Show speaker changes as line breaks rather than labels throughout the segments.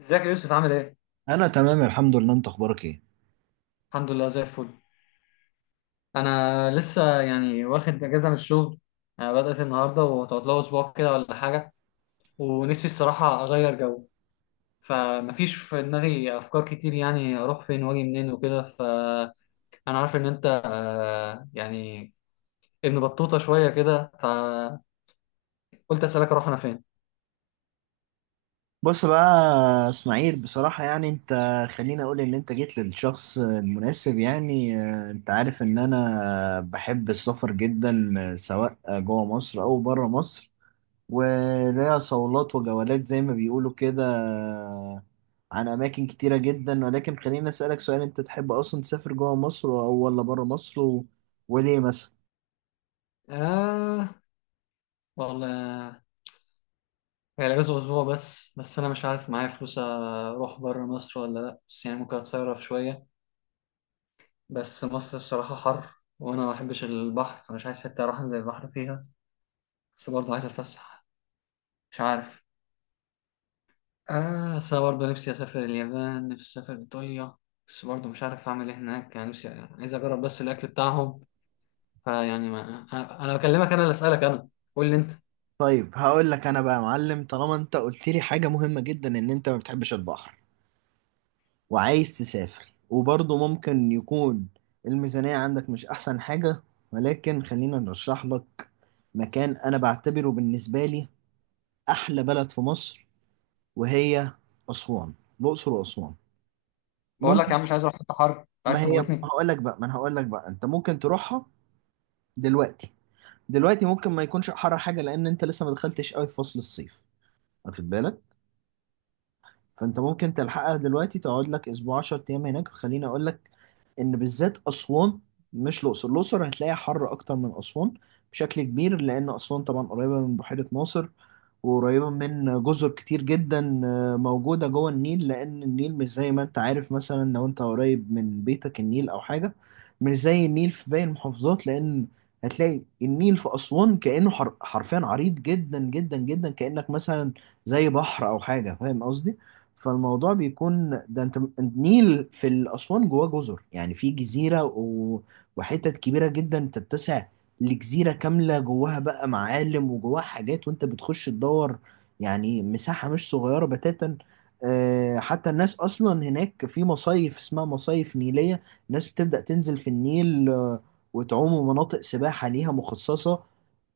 ازيك يا يوسف، عامل ايه؟
انا تمام الحمد لله. انت اخبارك ايه؟
الحمد لله، زي الفل. انا لسه يعني واخد اجازه من الشغل. بدأت النهارده وهتقعد لها اسبوع كده ولا حاجه. ونفسي الصراحه اغير جو. فمفيش في دماغي افكار كتير، يعني اروح فين واجي منين وكده، فانا عارف ان انت يعني ابن بطوطه شويه كده، فقلت اسالك، اروح انا فين؟
بص بقى يا اسماعيل، بصراحة يعني انت خليني اقول ان انت جيت للشخص المناسب. يعني انت عارف ان انا بحب السفر جدا، سواء جوه مصر او بره مصر، وليا صولات وجولات زي ما بيقولوا كده. عن اماكن كتيرة جدا. ولكن خليني اسألك سؤال: انت تحب اصلا تسافر جوه مصر او ولا بره مصر وليه مثلا؟
آه والله، هي الأجازة أسبوع بس، بس أنا مش عارف معايا فلوس أروح بره مصر ولا لأ، بس يعني ممكن أتصرف شوية. بس مصر الصراحة حر، وأنا ما بحبش البحر، فمش عايز حتة أروح أنزل البحر فيها. بس برضه عايز أتفسح. مش عارف. بس أنا برضه نفسي أسافر اليابان، نفسي أسافر إيطاليا. بس برضه مش عارف أعمل إيه هناك، يعني نفسي عايز أجرب بس الأكل بتاعهم. فيعني ما أنا بكلمك، أنا اللي أسألك أنا. قول لي أنت.
طيب هقول لك انا بقى يا معلم، طالما انت قلت لي حاجة مهمة جدا ان انت ما بتحبش البحر وعايز تسافر، وبرضه ممكن يكون الميزانية عندك مش احسن حاجة، ولكن خلينا نرشح لك مكان انا بعتبره بالنسبة لي احلى بلد في مصر، وهي اسوان. الاقصر واسوان.
بقول لك
ممكن،
يا عم، مش عايز أروح حتة حر، أنت
ما
عايز
هي
تموتني؟
هقول لك بقى، ما انا هقول لك بقى انت ممكن تروحها دلوقتي. دلوقتي ممكن ما يكونش حر حاجة، لان انت لسه ما دخلتش قوي في فصل الصيف، واخد بالك؟ فانت ممكن تلحقها دلوقتي، تقعد لك اسبوع 10 ايام هناك. خليني اقول لك ان بالذات اسوان، مش الاقصر. الاقصر هتلاقيها حر اكتر من اسوان بشكل كبير، لان اسوان طبعا قريبه من بحيره ناصر وقريبة من جزر كتير جدا، موجودة جوه النيل. لأن النيل مش زي ما أنت عارف مثلا لو أنت قريب من بيتك النيل أو حاجة، مش زي النيل في باقي المحافظات. لأن هتلاقي النيل في أسوان كأنه حرفيا عريض جدا جدا جدا، كأنك مثلا زي بحر أو حاجة. فاهم قصدي؟ فالموضوع بيكون ده، انت النيل في الأسوان جواه جزر، يعني في جزيرة و وحتت كبيرة جدا تتسع لجزيرة كاملة، جواها بقى معالم وجواها حاجات، وانت بتخش تدور. يعني مساحة مش صغيرة بتاتا. حتى الناس أصلا هناك في مصايف اسمها مصايف نيلية، الناس بتبدأ تنزل في النيل، وتعوم. مناطق سباحة ليها مخصصة،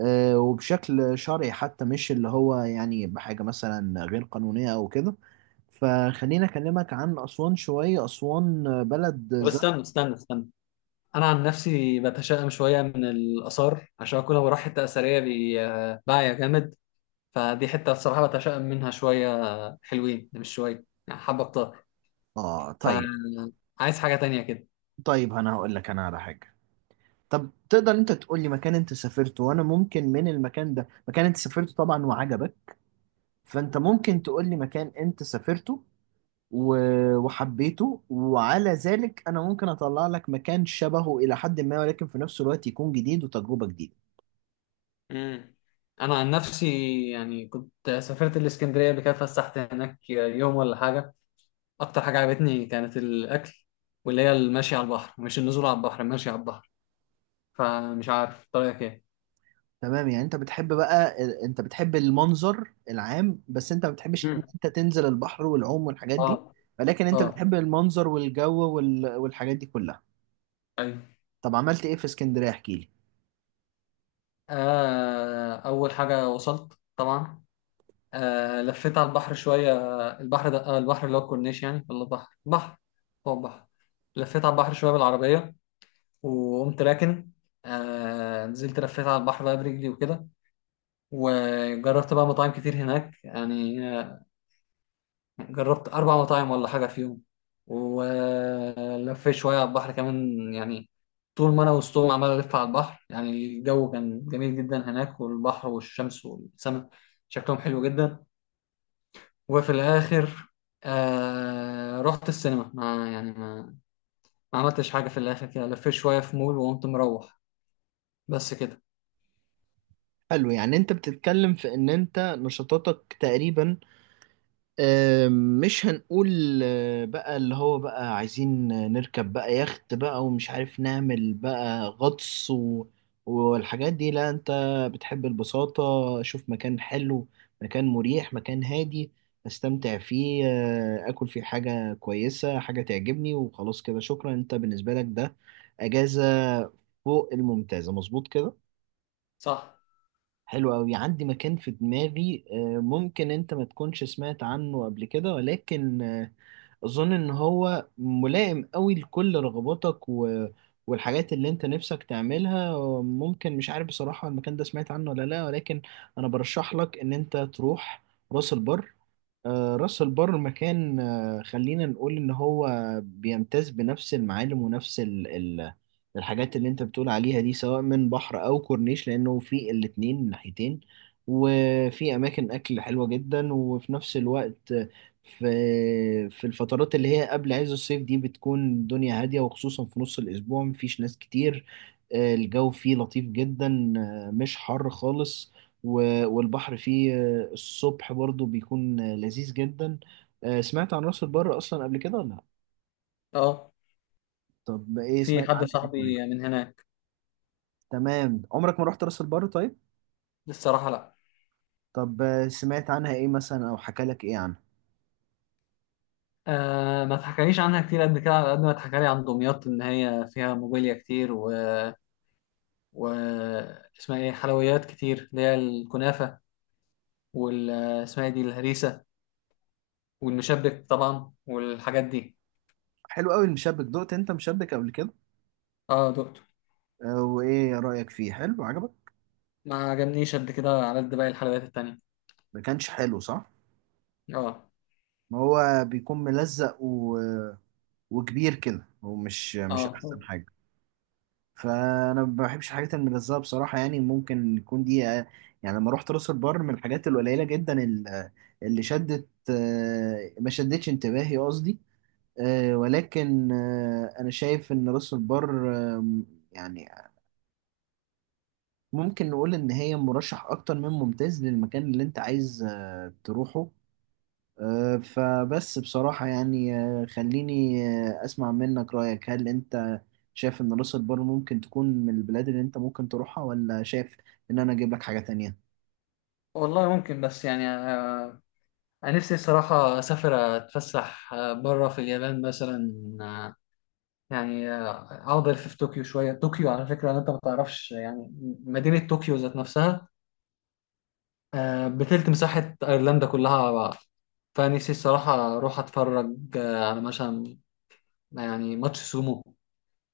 وبشكل شرعي حتى، مش اللي هو يعني بحاجة مثلا غير قانونية أو كده. فخليني اكلمك عن اسوان شويه. اسوان بلد
طب
زي،
استنى، استنى، استنى. أنا عن نفسي بتشائم شوية من الآثار، عشان أكون لو رايح حتة أثرية بعيا جامد. فدي حتة بصراحة بتشائم منها شوية. حلوين، مش شوية يعني، حبة كتار.
اه طيب.
فعايز حاجة تانية كده.
طيب انا هقول لك انا على حاجه: طب تقدر انت تقول لي مكان انت سافرته، وانا ممكن من المكان ده، مكان انت سافرته طبعا وعجبك، فانت ممكن تقول لي مكان انت سافرته و وحبيته، وعلى ذلك انا ممكن اطلع لك مكان شبهه الى حد ما، ولكن في نفس الوقت يكون جديد وتجربه جديده.
امم. أنا عن نفسي يعني كنت سافرت الإسكندرية قبل كده، فسحت هناك يوم ولا حاجة. أكتر حاجة عجبتني كانت الأكل، واللي هي المشي على البحر، مش النزول على البحر، المشي على البحر. فمش عارف طريقك إيه.
تمام. يعني انت بتحب بقى انت بتحب المنظر العام، بس انت ما بتحبش ان
امم.
انت تنزل البحر والعوم والحاجات
اه.
دي، ولكن انت
اه.
بتحب المنظر والجو وال... والحاجات دي كلها.
ايوه.
طب عملت ايه في اسكندرية؟ احكي لي.
آه، أول حاجة وصلت طبعا، لفيت على البحر شوية، البحر ده، البحر اللي هو الكورنيش يعني، ولا بحر بحر؟ هو بحر. لفيت على البحر شوية بالعربية، وقمت راكن. نزلت، لفيت على البحر بقى برجلي وكده. وجربت بقى مطاعم كتير هناك يعني، جربت أربع مطاعم ولا حاجة في يوم. ولفيت شوية على البحر كمان يعني. طول ما أنا وسطهم عمال ألف على البحر، يعني الجو كان جميل جدا هناك، والبحر والشمس والسماء شكلهم حلو جدا. وفي الاخر رحت السينما، ما يعني ما, ما عملتش حاجه، في الاخر كده لفيت شويه في مول وقمت مروح. بس كده.
حلو. يعني انت بتتكلم في ان انت نشاطاتك تقريبا، مش هنقول بقى اللي هو بقى عايزين نركب بقى يخت بقى ومش عارف نعمل بقى غطس و والحاجات دي. لا، انت بتحب البساطة. شوف مكان حلو، مكان مريح، مكان هادي، استمتع فيه، اكل فيه حاجة كويسة، حاجة تعجبني، وخلاص كده شكرا. انت بالنسبة لك ده اجازة فوق الممتازة، مظبوط كده؟
صح.
حلو أوي. عندي مكان في دماغي، ممكن أنت ما تكونش سمعت عنه قبل كده، ولكن أظن إن هو ملائم أوي لكل رغباتك و والحاجات اللي أنت نفسك تعملها. ممكن مش عارف بصراحة، المكان ده سمعت عنه ولا لأ، ولكن أنا برشح لك إن أنت تروح راس البر. راس البر مكان، خلينا نقول ان هو بيمتاز بنفس المعالم ونفس ال الحاجات اللي انت بتقول عليها دي، سواء من بحر او كورنيش، لانه في الاتنين من ناحيتين، وفي اماكن اكل حلوة جدا، وفي نفس الوقت في في الفترات اللي هي قبل عز الصيف دي بتكون الدنيا هادية، وخصوصا في نص الاسبوع مفيش ناس كتير. الجو فيه لطيف جدا، مش حر خالص، والبحر فيه الصبح برضو بيكون لذيذ جدا. سمعت عن راس البر اصلا قبل كده ولا لا؟
اه.
طب ايه
في
سمعت
حد
عنها ايه طيب؟
صاحبي من هناك.
تمام. عمرك ما رحت راس البر طيب؟
الصراحه، لا.
طب سمعت عنها ايه مثلا او حكى لك ايه عنها؟
آه، ما اتحكاليش عنها كتير قد كده، على قد ما اتحكالي عن دمياط ان هي فيها موبيليا كتير و اسمها ايه، حلويات كتير اللي هي الكنافه، وال اسمها إيه دي الهريسه، والمشبك طبعا والحاجات دي.
حلو قوي المشبك. دقت انت مشبك قبل كده؟
اه، دقته.
وايه رايك فيه؟ حلو عجبك؟
ما عجبنيش قد كده على قد باقي الحلويات التانية.
ما كانش حلو صح؟
اه.
ما هو بيكون ملزق و وكبير كده، هو مش مش
اه.
احسن حاجه. فانا ما بحبش الحاجات الملزقه بصراحه. يعني ممكن يكون دي، يعني لما رحت راس البر من الحاجات القليله جدا اللي شدت، ما شدتش انتباهي قصدي. ولكن انا شايف ان راس البر، يعني ممكن نقول ان هي مرشح اكتر من ممتاز للمكان اللي انت عايز تروحه. فبس بصراحة يعني، خليني أسمع منك رأيك. هل أنت شايف إن راس البر ممكن تكون من البلاد اللي أنت ممكن تروحها، ولا شايف إن أنا أجيب لك حاجة تانية؟
والله ممكن، بس يعني انا نفسي الصراحه اسافر اتفسح، بره في اليابان مثلا. آه، يعني اقعد الف في طوكيو شويه، طوكيو على فكره انت ما تعرفش يعني، مدينه طوكيو ذات نفسها بتلت مساحه ايرلندا كلها على بعض. فنفسي الصراحه اروح اتفرج على مثلا يعني ماتش سومو،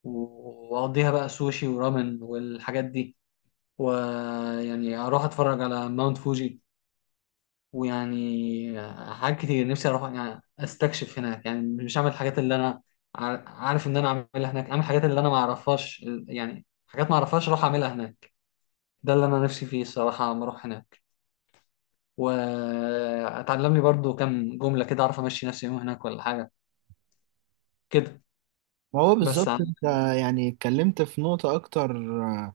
واقضيها بقى سوشي ورامن والحاجات دي. ويعني اروح اتفرج على ماونت فوجي، ويعني حاجات كتير نفسي اروح يعني استكشف هناك، يعني مش اعمل الحاجات اللي انا عارف ان انا اعملها هناك، اعمل الحاجات اللي انا ما اعرفهاش، يعني حاجات ما اعرفهاش اروح اعملها هناك. ده اللي انا نفسي فيه الصراحه لما اروح هناك، واتعلم لي برضو كام جمله كده اعرف امشي نفسي يوم هناك ولا حاجه كده.
ما هو
بس
بالظبط
يعني
أنت يعني اتكلمت في نقطة أكتر، آه،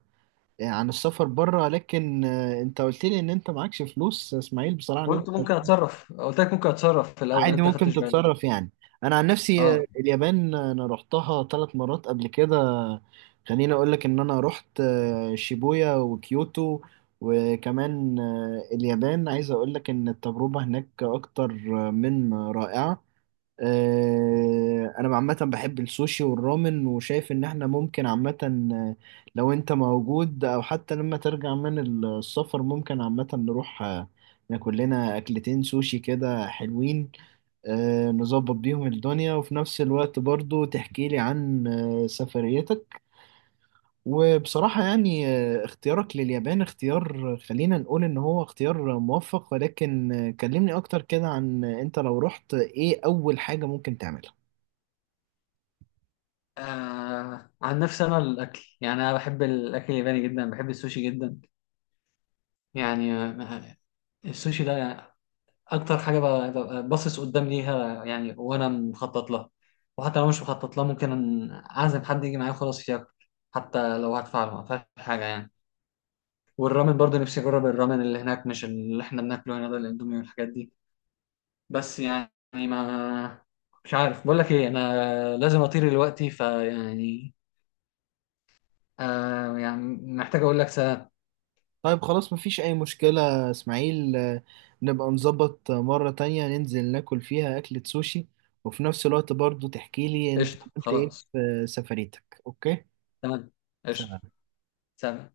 عن السفر بره. لكن أنت قلت لي إن أنت معكش فلوس يا إسماعيل بصراحة. إن أنت
قلت ممكن اتصرف، قلت لك ممكن اتصرف في الاول،
عادي
انت
ممكن
خدتش بالك؟
تتصرف يعني. انا عن نفسي،
اه.
اليابان، انا رحتها ثلاث مرات قبل كده. خليني اقول لك ان انا رحت شيبويا وكيوتو، وكمان اليابان عايز اقول لك ان التجربة هناك اكتر من رائعة. انا عامه بحب السوشي والرامن، وشايف ان احنا ممكن عامه، آه، لو انت موجود او حتى لما ترجع من السفر، ممكن عامه نروح ناكل لنا اكلتين سوشي كده حلوين، نظبط بيهم الدنيا، وفي نفس الوقت برضو تحكي لي عن سفريتك. وبصراحة يعني اختيارك لليابان اختيار، خلينا نقول ان هو اختيار موفق. ولكن كلمني اكتر كده عن انت لو رحت ايه اول حاجة ممكن تعملها؟
عن نفسي انا الاكل يعني، انا بحب الاكل الياباني جدا، بحب السوشي جدا. يعني السوشي ده اكتر حاجه ببقى باصص قدام ليها يعني، وانا مخطط لها. وحتى لو مش مخطط لها، ممكن اعزم حد يجي معايا خلاص ياكل، حتى لو هدفع له ما فيهاش حاجه يعني. والرامن برضه نفسي اجرب الرامن اللي هناك، مش اللي احنا بناكله هنا ده الاندومي والحاجات دي. بس يعني ما مش عارف بقول لك ايه، انا لازم اطير دلوقتي، فيعني يعني محتاج اقول لك سلام.
طيب خلاص مفيش أي مشكلة يا إسماعيل. نبقى نظبط مرة تانية، ننزل ناكل فيها أكلة سوشي، وفي نفس الوقت برضو تحكيلي أنت
قشطه،
عملت إيه
خلاص.
في سفريتك. أوكي؟
تمام. قشطه.
سلام.
سلام.